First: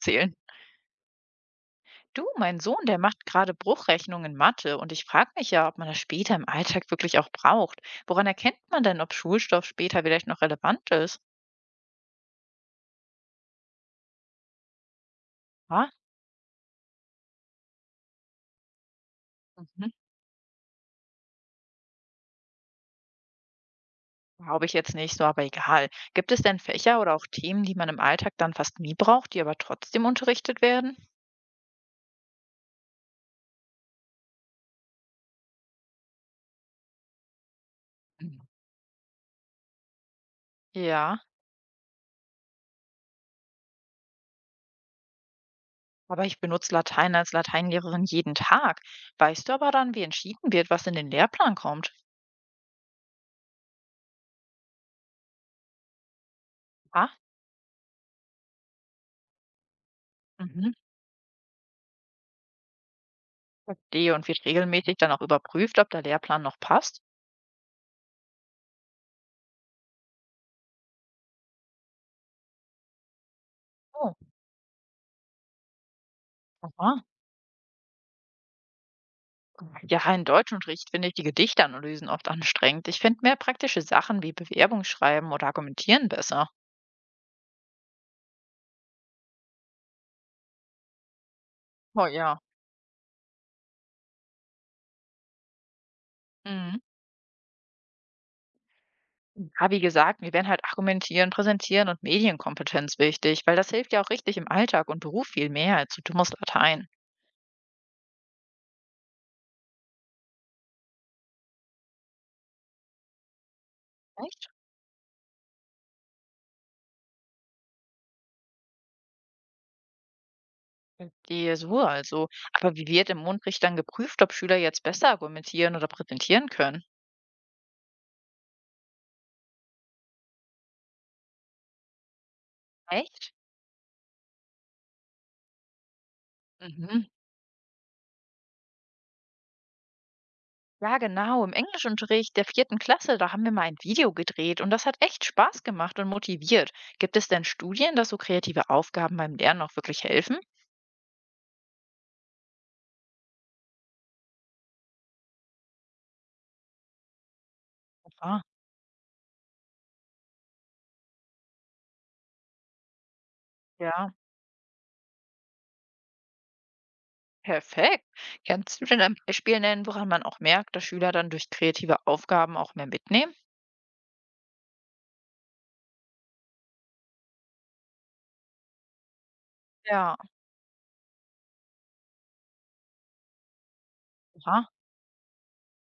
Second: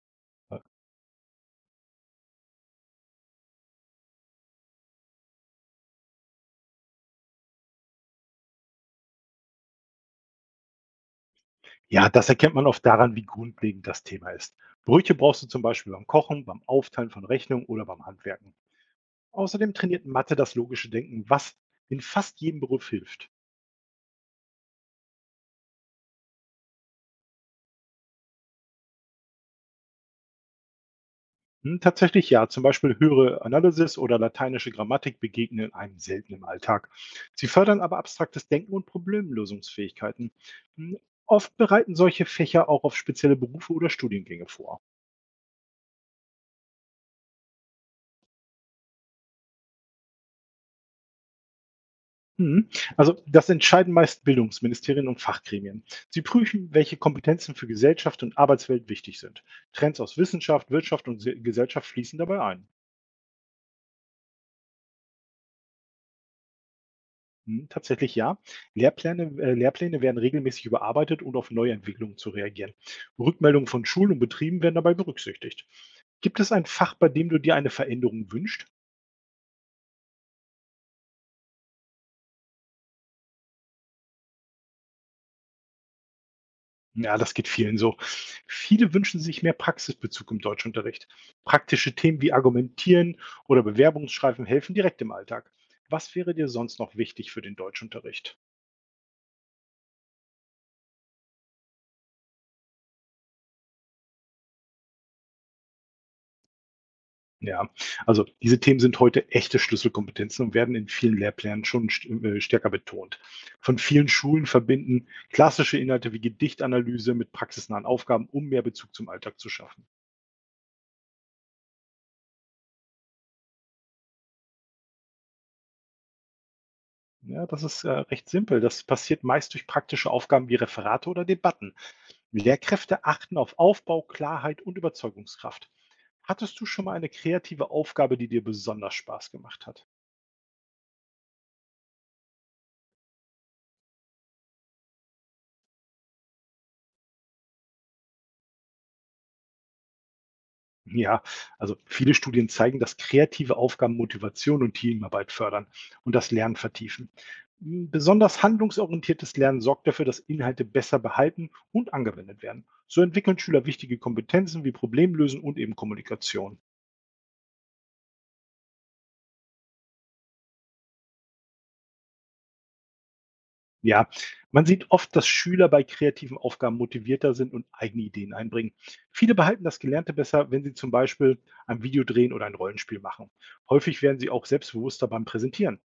Zählen. Ja. Du, mein Sohn, der macht gerade Bruchrechnungen in Mathe und ich frage mich ja, ob man das später im Alltag wirklich auch braucht. Woran erkennt man denn, ob Schulstoff später vielleicht noch relevant ist? Ja, das erkennt man oft daran, wie grundlegend das Thema ist. Brüche brauchst du zum Ah, Beispiel beim Kochen, beim Aufteilen von Rechnungen oder beim Handwerken. Außerdem mhm. trainiert Mathe das logische Denken, was in fast jedem Beruf hilft. Glaube ich jetzt nicht so, aber egal. Gibt es denn Fächer oder auch Themen, die man im Alltag dann fast nie braucht, die aber trotzdem unterrichtet werden? Tatsächlich ja. Zum Beispiel höhere Analysis oder lateinische Grammatik begegnen einem selten im Alltag. Sie fördern aber Hm. abstraktes Denken und Problemlösungsfähigkeiten. Hm, Ja, Oft bereiten solche Fächer auch auf spezielle Berufe oder Studiengänge vor. aber ich benutze Latein als Lateinlehrerin jeden Tag. Weißt du aber dann, wie entschieden wird, was in den Lehrplan kommt? Hm, Also das entscheiden meist Bildungsministerien und Fachgremien. Sie prüfen, welche Ah, Kompetenzen für Gesellschaft und Arbeitswelt wichtig sind. Trends aus Wissenschaft, mhm. Wirtschaft und Gesellschaft fließen dabei ein. Verstehe, und wird regelmäßig dann auch überprüft, ob der Lehrplan noch passt? Hm, tatsächlich ja. Lehrpläne werden regelmäßig überarbeitet, um auf Neuentwicklungen zu reagieren. Rückmeldungen von Schulen Oh, und Betrieben werden dabei berücksichtigt. Gibt es ein Fach, aha. bei dem du dir eine Veränderung wünschst? Ja, in Deutschunterricht finde ich die Gedichtanalysen oft anstrengend. Ich finde mehr praktische Sachen wie Bewerbung schreiben oder Argumentieren besser. Ja, das geht vielen so. Viele wünschen sich mehr Praxisbezug im Deutschunterricht. Praktische Oh Themen wie ja. Argumentieren oder Bewerbungsschreiben helfen direkt im Alltag. Was wäre dir Mhm. sonst noch wichtig für den Deutschunterricht? Ja, wie gesagt, mir wären halt Argumentieren, Präsentieren und Medienkompetenz wichtig, weil das hilft ja auch richtig im Alltag und Beruf viel mehr als so dummes Latein. Ja, also diese Themen sind heute echte Schlüsselkompetenzen und werden in vielen Lehrplänen schon st stärker betont. Von vielen Schulen Echt? verbinden klassische Inhalte wie Gedichtanalyse mit praxisnahen Aufgaben, um mehr Bezug zum Alltag zu schaffen. Die Sur also. Aber wie wird im Mundricht dann geprüft, ob Schüler jetzt besser argumentieren oder präsentieren können? Ja, das ist recht simpel. Das passiert meist durch praktische Aufgaben wie Referate oder Debatten. Lehrkräfte Echt? achten auf Aufbau, Klarheit und Überzeugungskraft. Hattest du schon mal Mhm. eine kreative Aufgabe, die dir besonders Spaß gemacht hat? Ja, genau. Im Englischunterricht der vierten Klasse, da haben wir mal ein Video gedreht und das hat echt Spaß gemacht und motiviert. Gibt es denn Studien, dass so kreative Aufgaben beim Lernen auch wirklich helfen? Ja, also viele Studien zeigen, dass kreative Aufgaben Motivation und Teamarbeit fördern und das Lernen vertiefen. Besonders Ah, handlungsorientiertes Lernen sorgt dafür, dass Inhalte besser behalten und angewendet werden. So entwickeln Schüler wichtige ja, Kompetenzen wie Problemlösen und eben Kommunikation. perfekt. Kannst du denn ein Beispiel nennen, woran man auch merkt, dass Schüler dann durch kreative Aufgaben auch mehr mitnehmen? Ja, man sieht oft, dass Schüler bei kreativen Aufgaben motivierter sind und eigene Ideen einbringen. Viele behalten das Gelernte Ja, besser, wenn sie zum Beispiel ein Video drehen oder ein Rollenspiel machen. Häufig werden sie auch aha, selbstbewusster beim Präsentieren.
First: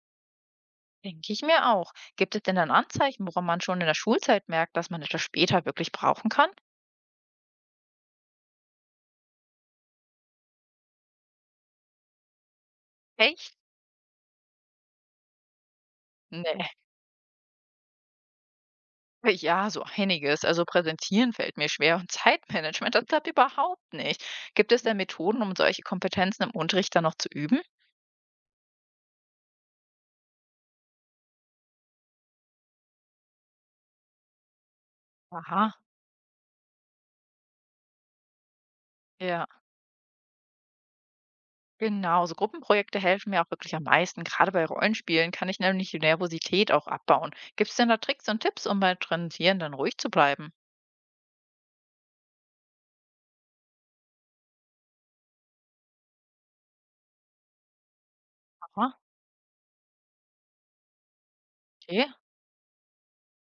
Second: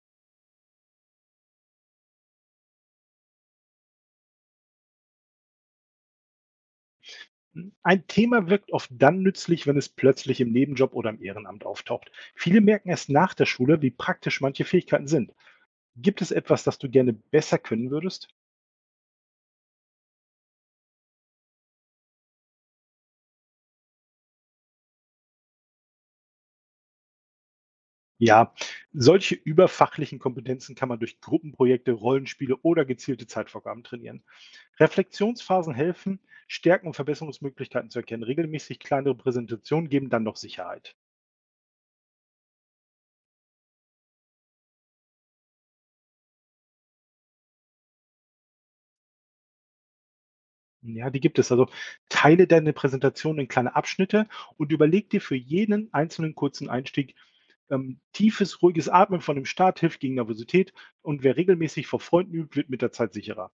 denke ich mir auch. Gibt es denn dann Anzeichen, woran man schon in der Schulzeit merkt, dass man etwas später wirklich brauchen kann? Ein Thema wirkt oft dann nützlich, wenn es plötzlich im Nebenjob oder im Ehrenamt auftaucht. Viele merken erst nach der Echt? Schule, wie praktisch manche Fähigkeiten sind. Gibt es etwas, Nee. das du gerne besser können würdest? Ja, so einiges. Also präsentieren fällt mir schwer und Zeitmanagement, das klappt überhaupt nicht. Gibt es denn Methoden, um solche Kompetenzen im Unterricht dann noch zu üben? Ja, solche überfachlichen Kompetenzen kann man durch Gruppenprojekte, Rollenspiele oder gezielte Zeitvorgaben trainieren. Reflexionsphasen Aha, helfen, Stärken und Verbesserungsmöglichkeiten zu erkennen. Regelmäßig kleinere ja, Präsentationen geben dann noch Sicherheit. genau. So Gruppenprojekte helfen mir auch wirklich am meisten. Gerade bei Rollenspielen kann ich nämlich die Nervosität auch abbauen. Gibt es denn da Tricks und Tipps, um beim Präsentieren dann ruhig zu bleiben? Ja, die gibt es. Also teile deine Präsentation in kleine Abschnitte und überleg dir für jeden einzelnen kurzen Einstieg. Tiefes, Aha, ruhiges Atmen von dem Start hilft gegen Nervosität und wer regelmäßig vor okay. Freunden übt, wird mit der Zeit sicherer.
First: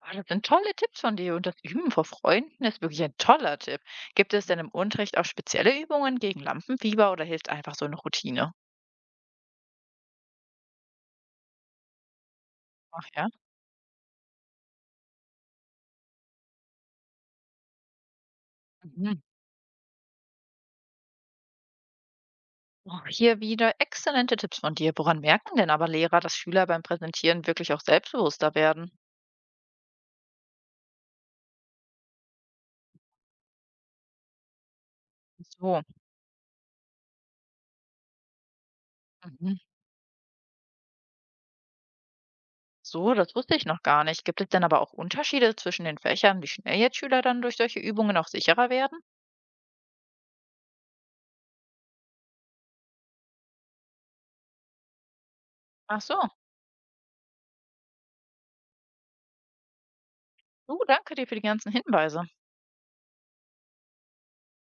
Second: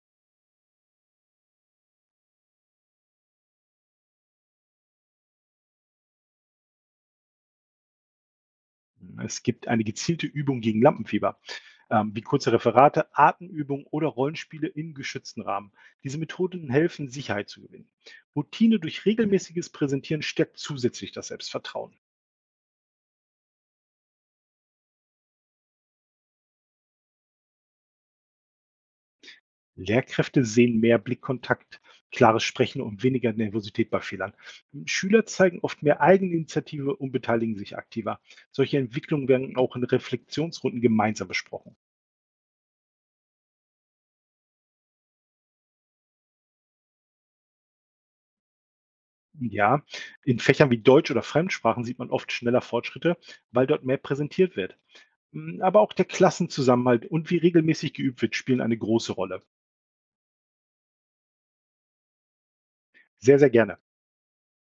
Ah, das sind tolle Tipps von dir und das Üben vor Freunden ist wirklich ein toller Tipp. Gibt es denn im Unterricht auch spezielle Übungen gegen Lampenfieber oder hilft einfach so eine Routine? Es gibt eine gezielte Übung gegen Lampenfieber, wie kurze Ach Referate, ja. Atemübungen oder Rollenspiele im geschützten Rahmen. Diese Methoden helfen, Sicherheit zu gewinnen. Routine durch Mhm. regelmäßiges Präsentieren stärkt zusätzlich das Selbstvertrauen. Auch hier wieder exzellente Tipps von dir. Woran merken denn aber Lehrer, dass Schüler beim Präsentieren wirklich auch selbstbewusster werden? Lehrkräfte sehen mehr Blickkontakt, klares Sprechen und weniger Nervosität bei Fehlern. Schüler zeigen oft So, mehr Eigeninitiative und beteiligen sich aktiver. Solche Entwicklungen werden mhm, auch in Reflexionsrunden gemeinsam besprochen. so, das wusste ich noch gar nicht. Gibt es denn aber auch Unterschiede zwischen den Fächern, wie schnell jetzt Schüler dann durch solche Übungen auch sicherer werden? Ja, in Fächern wie Deutsch oder Fremdsprachen sieht man oft schneller Fortschritte, weil dort mehr präsentiert wird. Hm, aber auch Ach der so, Klassenzusammenhalt und wie regelmäßig geübt wird, spielen eine große Rolle. du, danke dir für die ganzen Hinweise. Sehr, sehr gerne.